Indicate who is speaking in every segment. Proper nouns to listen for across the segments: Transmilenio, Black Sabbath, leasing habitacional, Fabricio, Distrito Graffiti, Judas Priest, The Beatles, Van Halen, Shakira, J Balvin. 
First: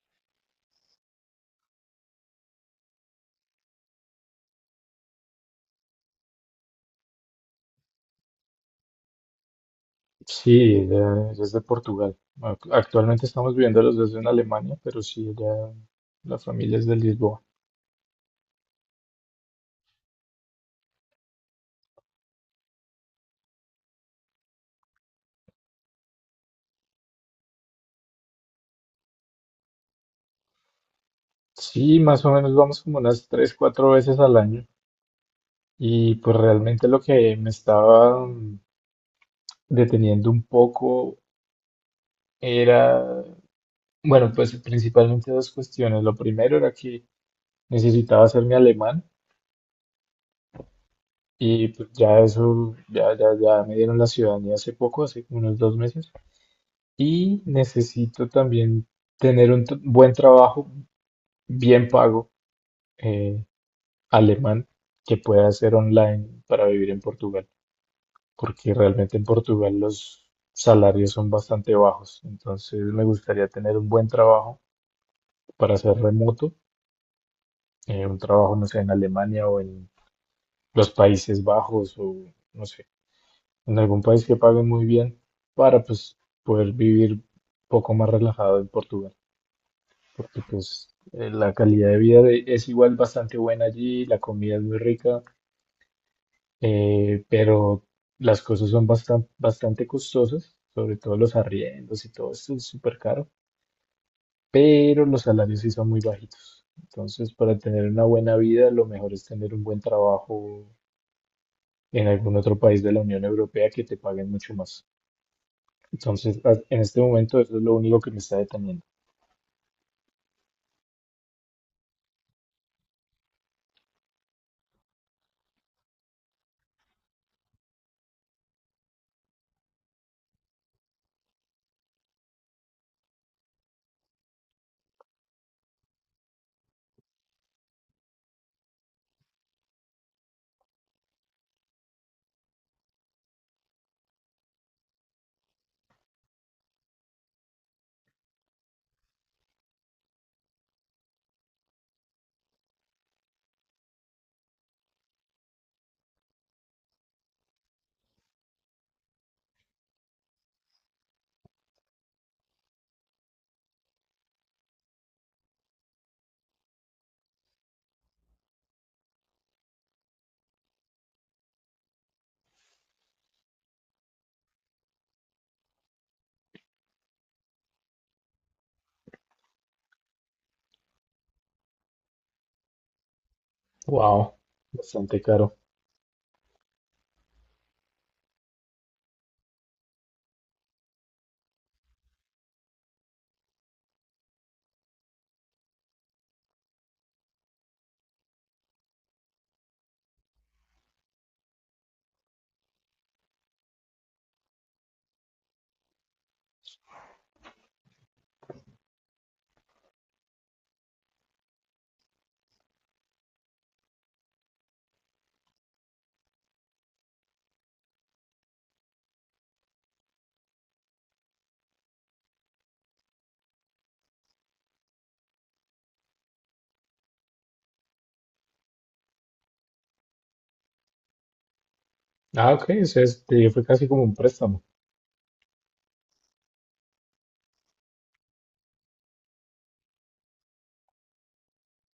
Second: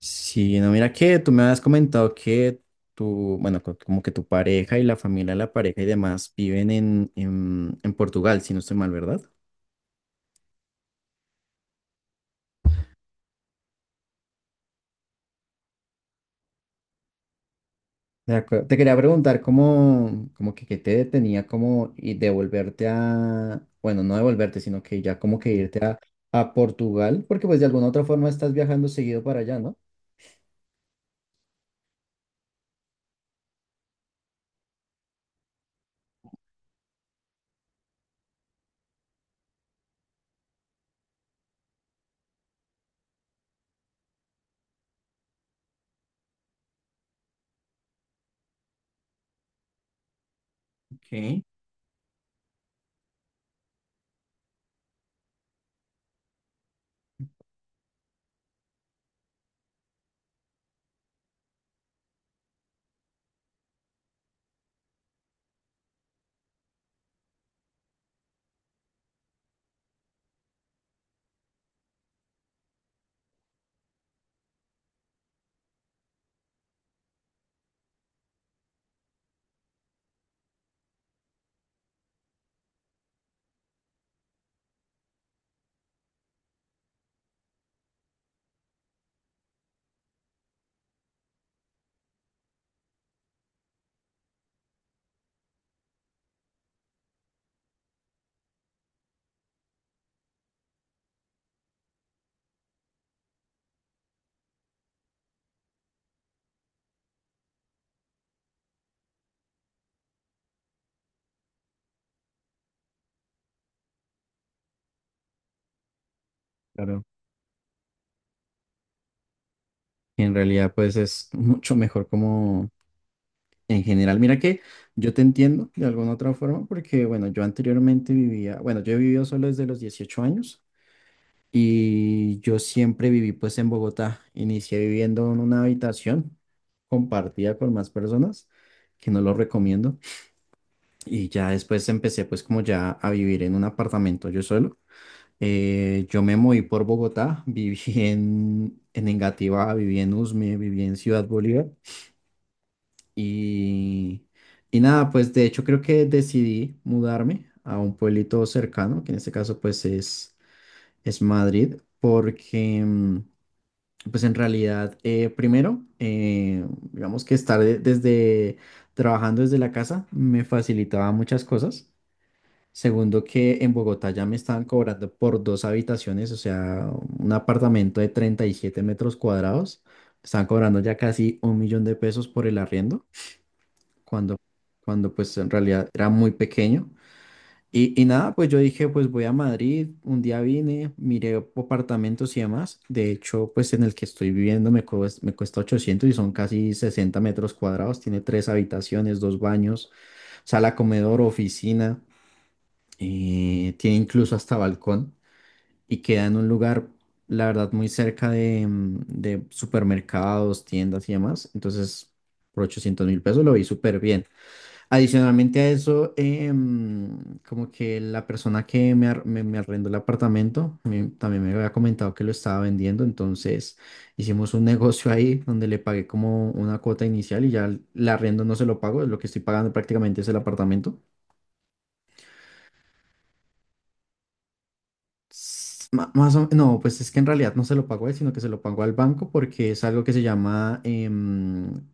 Speaker 1: Sí, no, mira que tú me habías comentado que tu, bueno, como que tu pareja y la familia de la pareja y demás viven en Portugal, si no estoy mal, ¿verdad?
Speaker 2: Sí, ella es de Portugal. Actualmente estamos viviendo los dos en Alemania, pero sí, ella, la familia es de Lisboa.
Speaker 1: De acuerdo. Te quería preguntar cómo, como que, qué te detenía como y devolverte a, bueno, no devolverte, sino que ya como que a Portugal, porque pues de alguna u otra forma estás viajando seguido para allá, ¿no?
Speaker 2: Sí, más o menos vamos como unas 3, 4 veces al año. Y pues realmente lo que me estaba deteniendo un poco era, bueno, pues principalmente dos cuestiones. Lo primero era que necesitaba hacer mi alemán
Speaker 1: Ok,
Speaker 2: y pues ya eso, ya, ya, ya me dieron la ciudadanía hace poco, hace como unos 2 meses. Y necesito también tener un buen trabajo, bien pago, eh, alemán, que pueda hacer online para vivir en Portugal, porque realmente en Portugal los salarios son bastante bajos. Entonces me gustaría tener un buen trabajo para ser remoto, un trabajo, no sé, en Alemania o en los Países Bajos o, no sé, en algún país que pague muy bien para pues poder vivir un poco más relajado en Portugal. Porque pues la calidad de vida es igual bastante buena allí, la comida es muy rica, pero las cosas son bastante, bastante costosas, sobre todo los arriendos y todo esto es súper caro, pero los salarios sí son muy bajitos. Entonces, para tener una buena vida, lo mejor es tener un buen trabajo en algún otro país de la Unión Europea que te paguen mucho más. Entonces, en este
Speaker 1: claro.
Speaker 2: momento, eso es lo único que me está deteniendo.
Speaker 1: Y en realidad pues es mucho mejor como. En general, mira que yo te entiendo de alguna otra forma porque, bueno, yo anteriormente vivía, bueno, yo he vivido solo desde los 18 años y yo siempre viví pues en Bogotá. Inicié viviendo en una habitación compartida con más personas, que no lo recomiendo. Y ya después empecé pues como ya a vivir en un apartamento yo solo. Yo me moví por Bogotá, viví en Engativá, viví en Usme, viví en Ciudad Bolívar. Y, y nada, pues de hecho creo que decidí mudarme a un pueblito cercano, que en este caso es Madrid, porque pues en realidad primero, digamos que desde trabajando desde la casa me facilitaba muchas cosas. Segundo, que en Bogotá ya me estaban cobrando por dos habitaciones, o sea, un apartamento de 37 metros cuadrados, me estaban cobrando ya casi un millón de pesos por el arriendo cuando,
Speaker 2: Wow,
Speaker 1: cuando
Speaker 2: bastante
Speaker 1: pues en
Speaker 2: caro.
Speaker 1: realidad era muy pequeño. Y nada, pues yo dije, pues voy a Madrid, un día vine, miré apartamentos y demás. De hecho, pues en el que estoy viviendo me cuesta 800 y son casi 60 metros cuadrados. Tiene tres habitaciones, dos baños, sala, comedor, oficina. Tiene incluso hasta balcón y queda en un lugar, la verdad, muy cerca de, de supermercados, tiendas y demás. Entonces, por 800 mil pesos lo vi súper bien. Adicionalmente a eso, como que la persona que me arrendó el apartamento también me había comentado que lo estaba vendiendo, entonces hicimos un negocio ahí donde le pagué como una cuota inicial y ya el arriendo no se lo pago, lo que estoy pagando prácticamente es el apartamento.
Speaker 2: Ah, ok, o sea, fue casi como un préstamo.
Speaker 1: Más no, pues es que en realidad no se lo pago a él, sino que se lo pago al banco porque es algo que se llama,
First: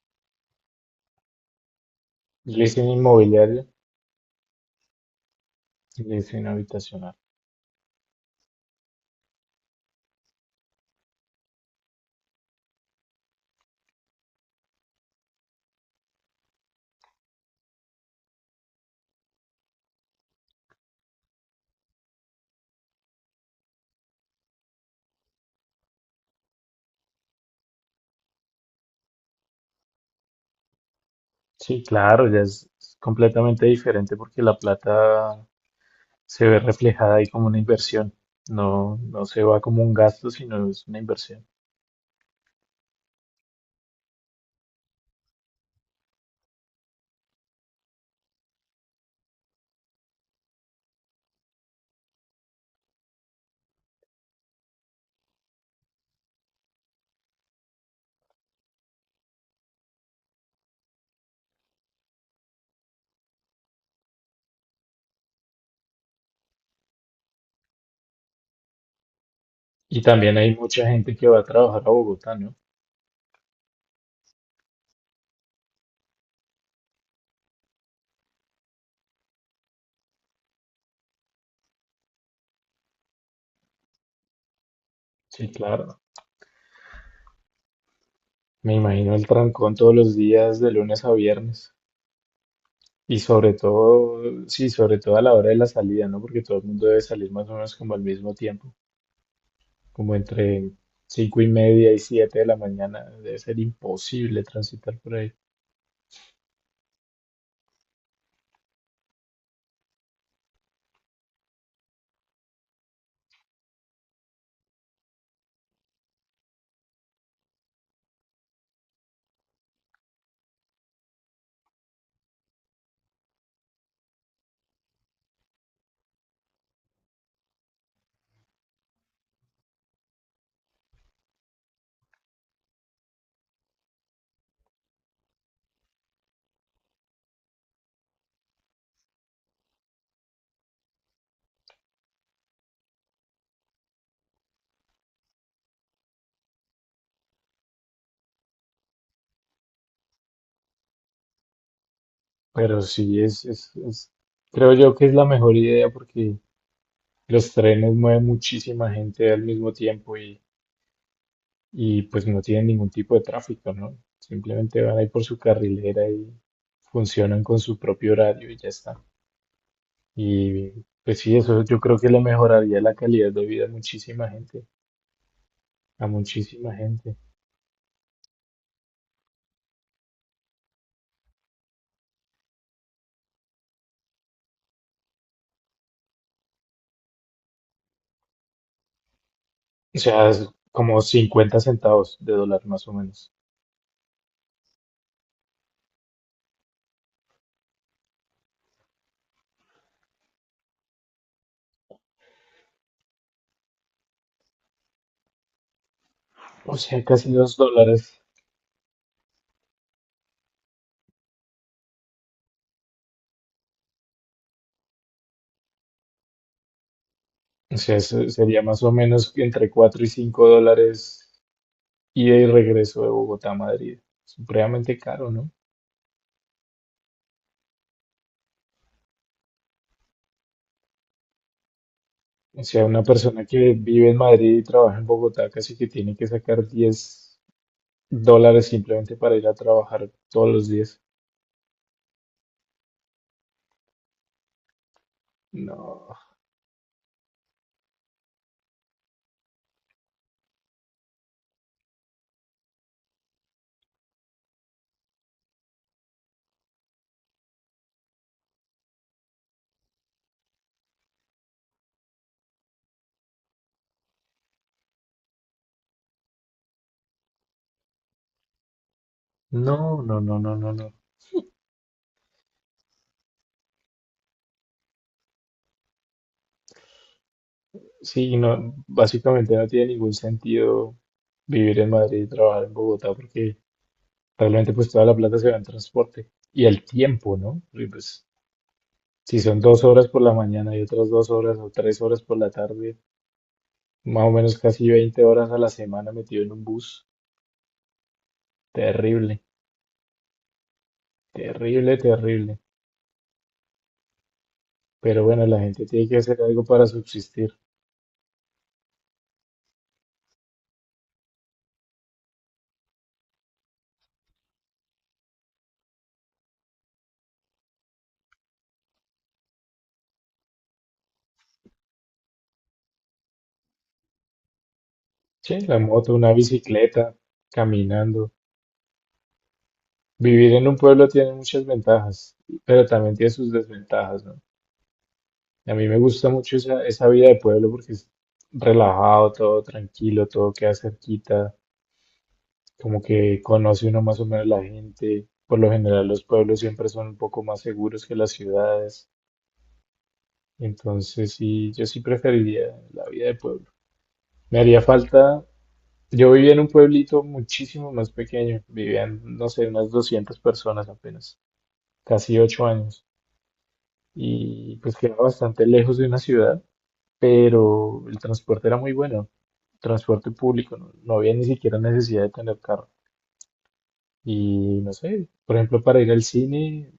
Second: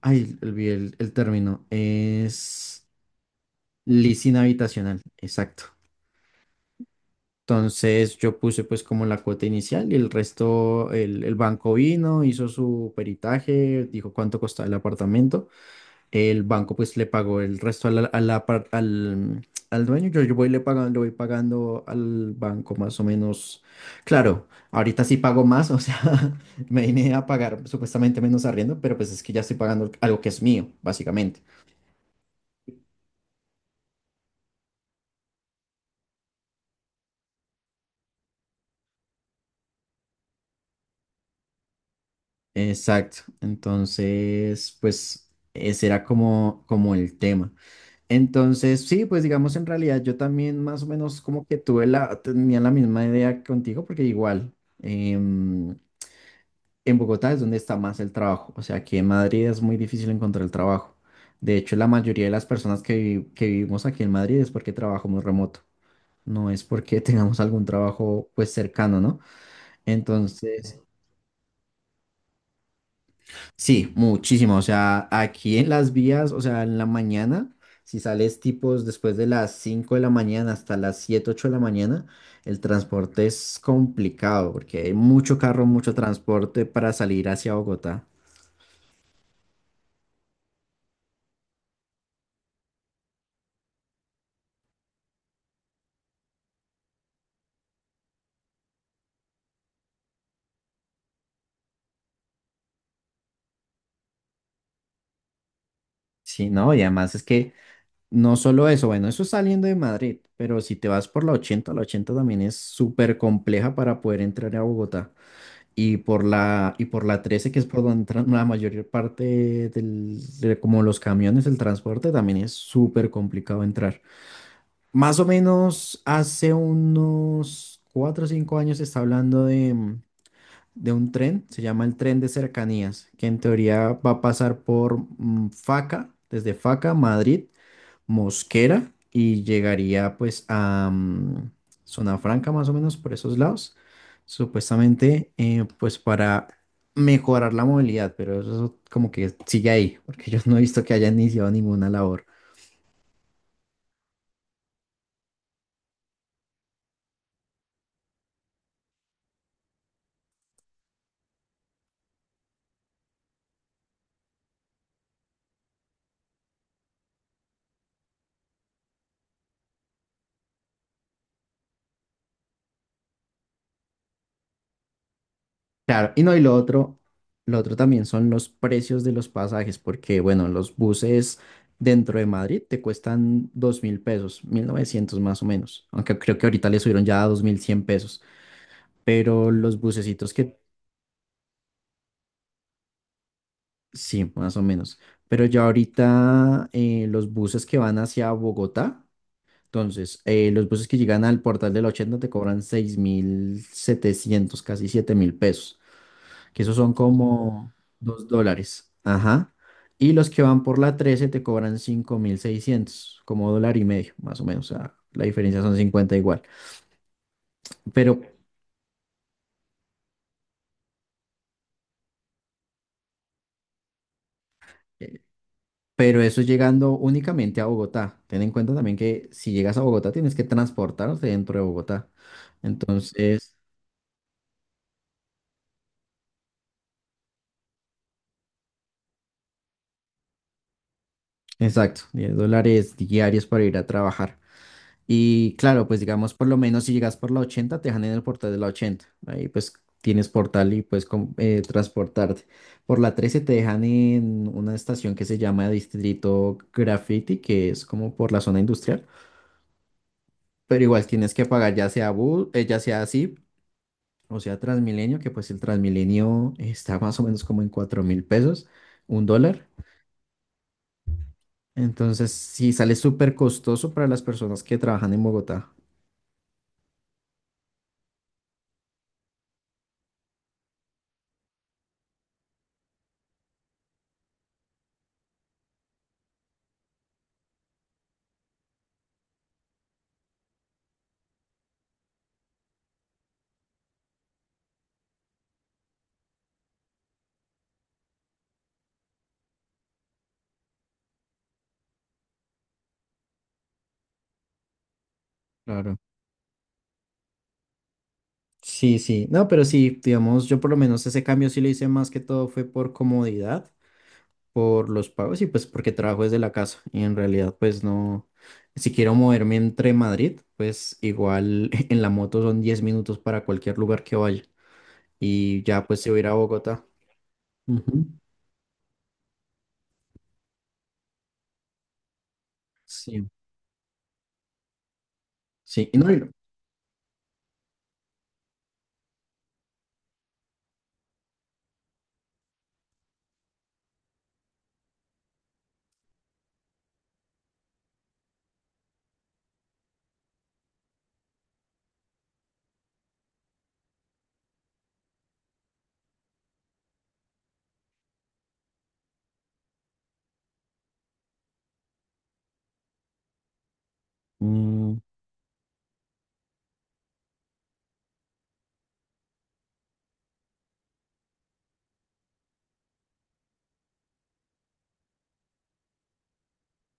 Speaker 1: ay, olvidé el término, es
Speaker 2: Leasing inmobiliario,
Speaker 1: leasing habitacional, exacto.
Speaker 2: leasing habitacional.
Speaker 1: Entonces yo puse pues como la cuota inicial y el resto, el banco vino, hizo su peritaje, dijo cuánto costaba el apartamento. El banco pues le pagó el resto a a al dueño. Yo voy le pagando, le voy pagando al banco más o menos. Claro, ahorita sí pago más, o sea, me vine a pagar supuestamente menos arriendo, pero pues es que ya estoy pagando algo que es mío, básicamente.
Speaker 2: Sí, claro, ya es completamente diferente porque la plata se ve reflejada ahí como una inversión. No, no se va como un gasto, sino es una inversión.
Speaker 1: Exacto. Entonces, pues ese era como, como el tema. Entonces, sí, pues digamos, en realidad yo también más o menos como que tuve tenía la misma idea que contigo, porque igual em, en Bogotá es donde está más el trabajo, o sea aquí en Madrid es muy difícil encontrar el trabajo. De hecho, la mayoría de las personas que vivimos aquí en Madrid es porque trabajamos remoto, no es porque tengamos algún trabajo pues cercano, ¿no?
Speaker 2: Y también hay
Speaker 1: Entonces,
Speaker 2: mucha gente que va a trabajar a Bogotá, ¿no?
Speaker 1: sí, muchísimo. O sea, aquí en las vías, o sea, en la mañana, si sales tipos después de las 5 de la mañana hasta las 7 8 de la mañana, el transporte es complicado porque hay mucho
Speaker 2: Sí,
Speaker 1: carro, mucho
Speaker 2: claro.
Speaker 1: transporte para salir hacia Bogotá.
Speaker 2: Me imagino el trancón todos los días, de lunes a viernes. Y sobre todo, sí, sobre todo a la hora de la salida, ¿no? Porque todo el mundo debe salir más o menos como al mismo tiempo. Como entre 5:30 y 7 de la mañana, debe ser imposible transitar por ahí.
Speaker 1: Sí, no, y además es que no solo eso, bueno, eso es saliendo de Madrid, pero si te vas por la 80 también es súper compleja para poder entrar a Bogotá. Y por la 13 que es por donde entran la mayor parte de como los camiones, el transporte, también es súper complicado entrar. Más o menos hace unos 4 o 5 años se está hablando de, de un tren, se llama el tren de cercanías, que en teoría va a pasar por Faca, desde Faca, Madrid, Mosquera y llegaría pues a Zona Franca más o menos por esos lados, supuestamente pues para mejorar la movilidad, pero eso como que sigue ahí, porque yo no he visto que hayan iniciado ninguna labor.
Speaker 2: Pero sí, creo yo que es la mejor idea porque los trenes mueven muchísima gente al mismo tiempo y pues no tienen ningún tipo de tráfico, ¿no? Simplemente van ahí por su carrilera y funcionan con su propio horario y ya está. Y pues sí, eso yo creo que le mejoraría la calidad de vida a muchísima gente, a
Speaker 1: Claro, y no, y
Speaker 2: muchísima gente.
Speaker 1: lo otro también son los precios de los pasajes, porque bueno, los buses dentro de Madrid te cuestan dos mil pesos, 1900 más o menos, aunque creo que ahorita le subieron ya a dos mil cien pesos, pero los
Speaker 2: O sea,
Speaker 1: bucecitos
Speaker 2: es
Speaker 1: que.
Speaker 2: como 50 centavos de dólar más o menos.
Speaker 1: Sí, más o menos. Pero ya ahorita los buses que van hacia Bogotá, entonces, los buses que llegan al portal del 80 te cobran 6.700, casi 7.000 pesos, que esos
Speaker 2: O
Speaker 1: son
Speaker 2: sea, casi 2
Speaker 1: como
Speaker 2: dólares.
Speaker 1: 2 dólares. Ajá. Y los que van por la 13 te cobran 5.600, como dólar y medio, más o menos. O sea, la diferencia son 50 igual.
Speaker 2: O sea,
Speaker 1: Pero,
Speaker 2: sería más o menos entre 4 y 5 dólares ida y regreso de Bogotá a Madrid. Supremamente
Speaker 1: eh,
Speaker 2: caro, ¿no?
Speaker 1: pero eso es llegando únicamente a Bogotá. Ten en cuenta también que si llegas a Bogotá tienes que transportarte dentro de Bogotá.
Speaker 2: O sea, una persona
Speaker 1: Entonces,
Speaker 2: que vive en Madrid y trabaja en Bogotá casi que tiene que sacar 10 dólares simplemente para ir a trabajar todos los días.
Speaker 1: exacto, 10 dólares diarios para ir a trabajar. Y claro, pues
Speaker 2: No,
Speaker 1: digamos, por lo menos si llegas por la 80, te dejan en el portal de la 80. Ahí pues tienes portal y puedes transportarte. Por la 13 te dejan en una estación que se llama Distrito Graffiti, que es como por la zona industrial. Pero igual tienes que pagar ya sea bus, ya sea así. O sea, Transmilenio, que pues el Transmilenio está más o menos como en 4 mil pesos, un dólar.
Speaker 2: no, no, no, no, no, no.
Speaker 1: Entonces, sí, sale súper costoso para las personas que trabajan en Bogotá.
Speaker 2: Sí, no, básicamente no tiene ningún sentido vivir en Madrid y trabajar en Bogotá porque realmente pues toda la plata se va en transporte y el tiempo, ¿no? Porque, pues si son 2 horas por la mañana y otras 2 horas o 3 horas por la tarde, más o menos casi 20 horas a la semana metido en un bus, terrible, terrible, terrible. Pero bueno, la gente
Speaker 1: Claro.
Speaker 2: tiene que hacer algo para subsistir.
Speaker 1: Sí, sí. No, pero sí, digamos, yo por lo menos ese cambio sí lo hice más que todo fue por comodidad, por los pagos y pues porque trabajo desde la casa. Y en realidad, pues no, si quiero moverme entre Madrid, pues igual en la moto son 10 minutos para cualquier lugar que vaya.
Speaker 2: Sí,
Speaker 1: Y
Speaker 2: la
Speaker 1: ya pues si
Speaker 2: moto,
Speaker 1: voy a ir
Speaker 2: una
Speaker 1: a Bogotá.
Speaker 2: bicicleta,
Speaker 1: Ujú.
Speaker 2: caminando. Vivir en un pueblo tiene muchas ventajas, pero también
Speaker 1: Sí.
Speaker 2: tiene sus desventajas, ¿no? A mí
Speaker 1: Sí, y
Speaker 2: me
Speaker 1: no, y no.
Speaker 2: gusta mucho esa vida de pueblo porque es relajado, todo tranquilo, todo queda cerquita, como que conoce uno más o menos la gente. Por lo general los pueblos siempre son un poco más seguros que las ciudades. Entonces sí, yo sí preferiría la vida de pueblo. Me haría falta, yo vivía en un pueblito muchísimo más pequeño, vivían, no sé, unas 200 personas apenas, casi 8 años. Y pues
Speaker 1: Mm,
Speaker 2: quedaba bastante lejos de una ciudad, pero el transporte era muy bueno. Transporte público, no, no había ni siquiera necesidad de tener carro. Y no sé, por ejemplo, para ir al cine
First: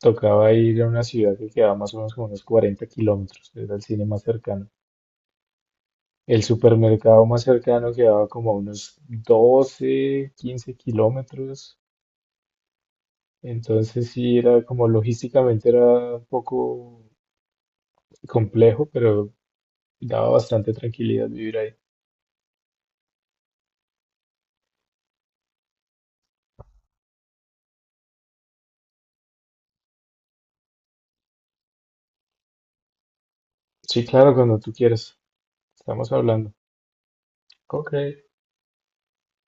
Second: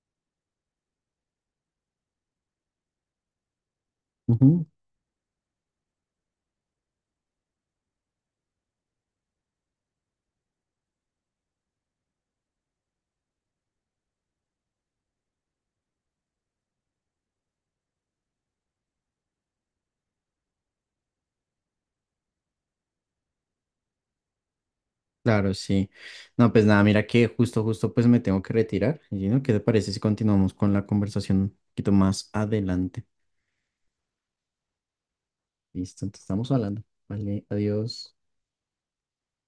Speaker 2: tocaba ir a una ciudad que quedaba más o menos como unos 40 kilómetros, era el cine más
Speaker 1: ujú,
Speaker 2: cercano. El supermercado más cercano quedaba como a unos 12 15 kilómetros. Entonces sí, era como logísticamente era un poco complejo, pero daba bastante tranquilidad vivir ahí.
Speaker 1: claro, sí. No, pues nada, mira que justo, justo, pues me tengo que retirar. Y no, ¿qué te parece si continuamos con la conversación un poquito más adelante?
Speaker 2: Sí, claro, cuando tú quieras.
Speaker 1: Listo,
Speaker 2: Estamos
Speaker 1: entonces estamos
Speaker 2: hablando.
Speaker 1: hablando. Vale,
Speaker 2: Ok.
Speaker 1: adiós.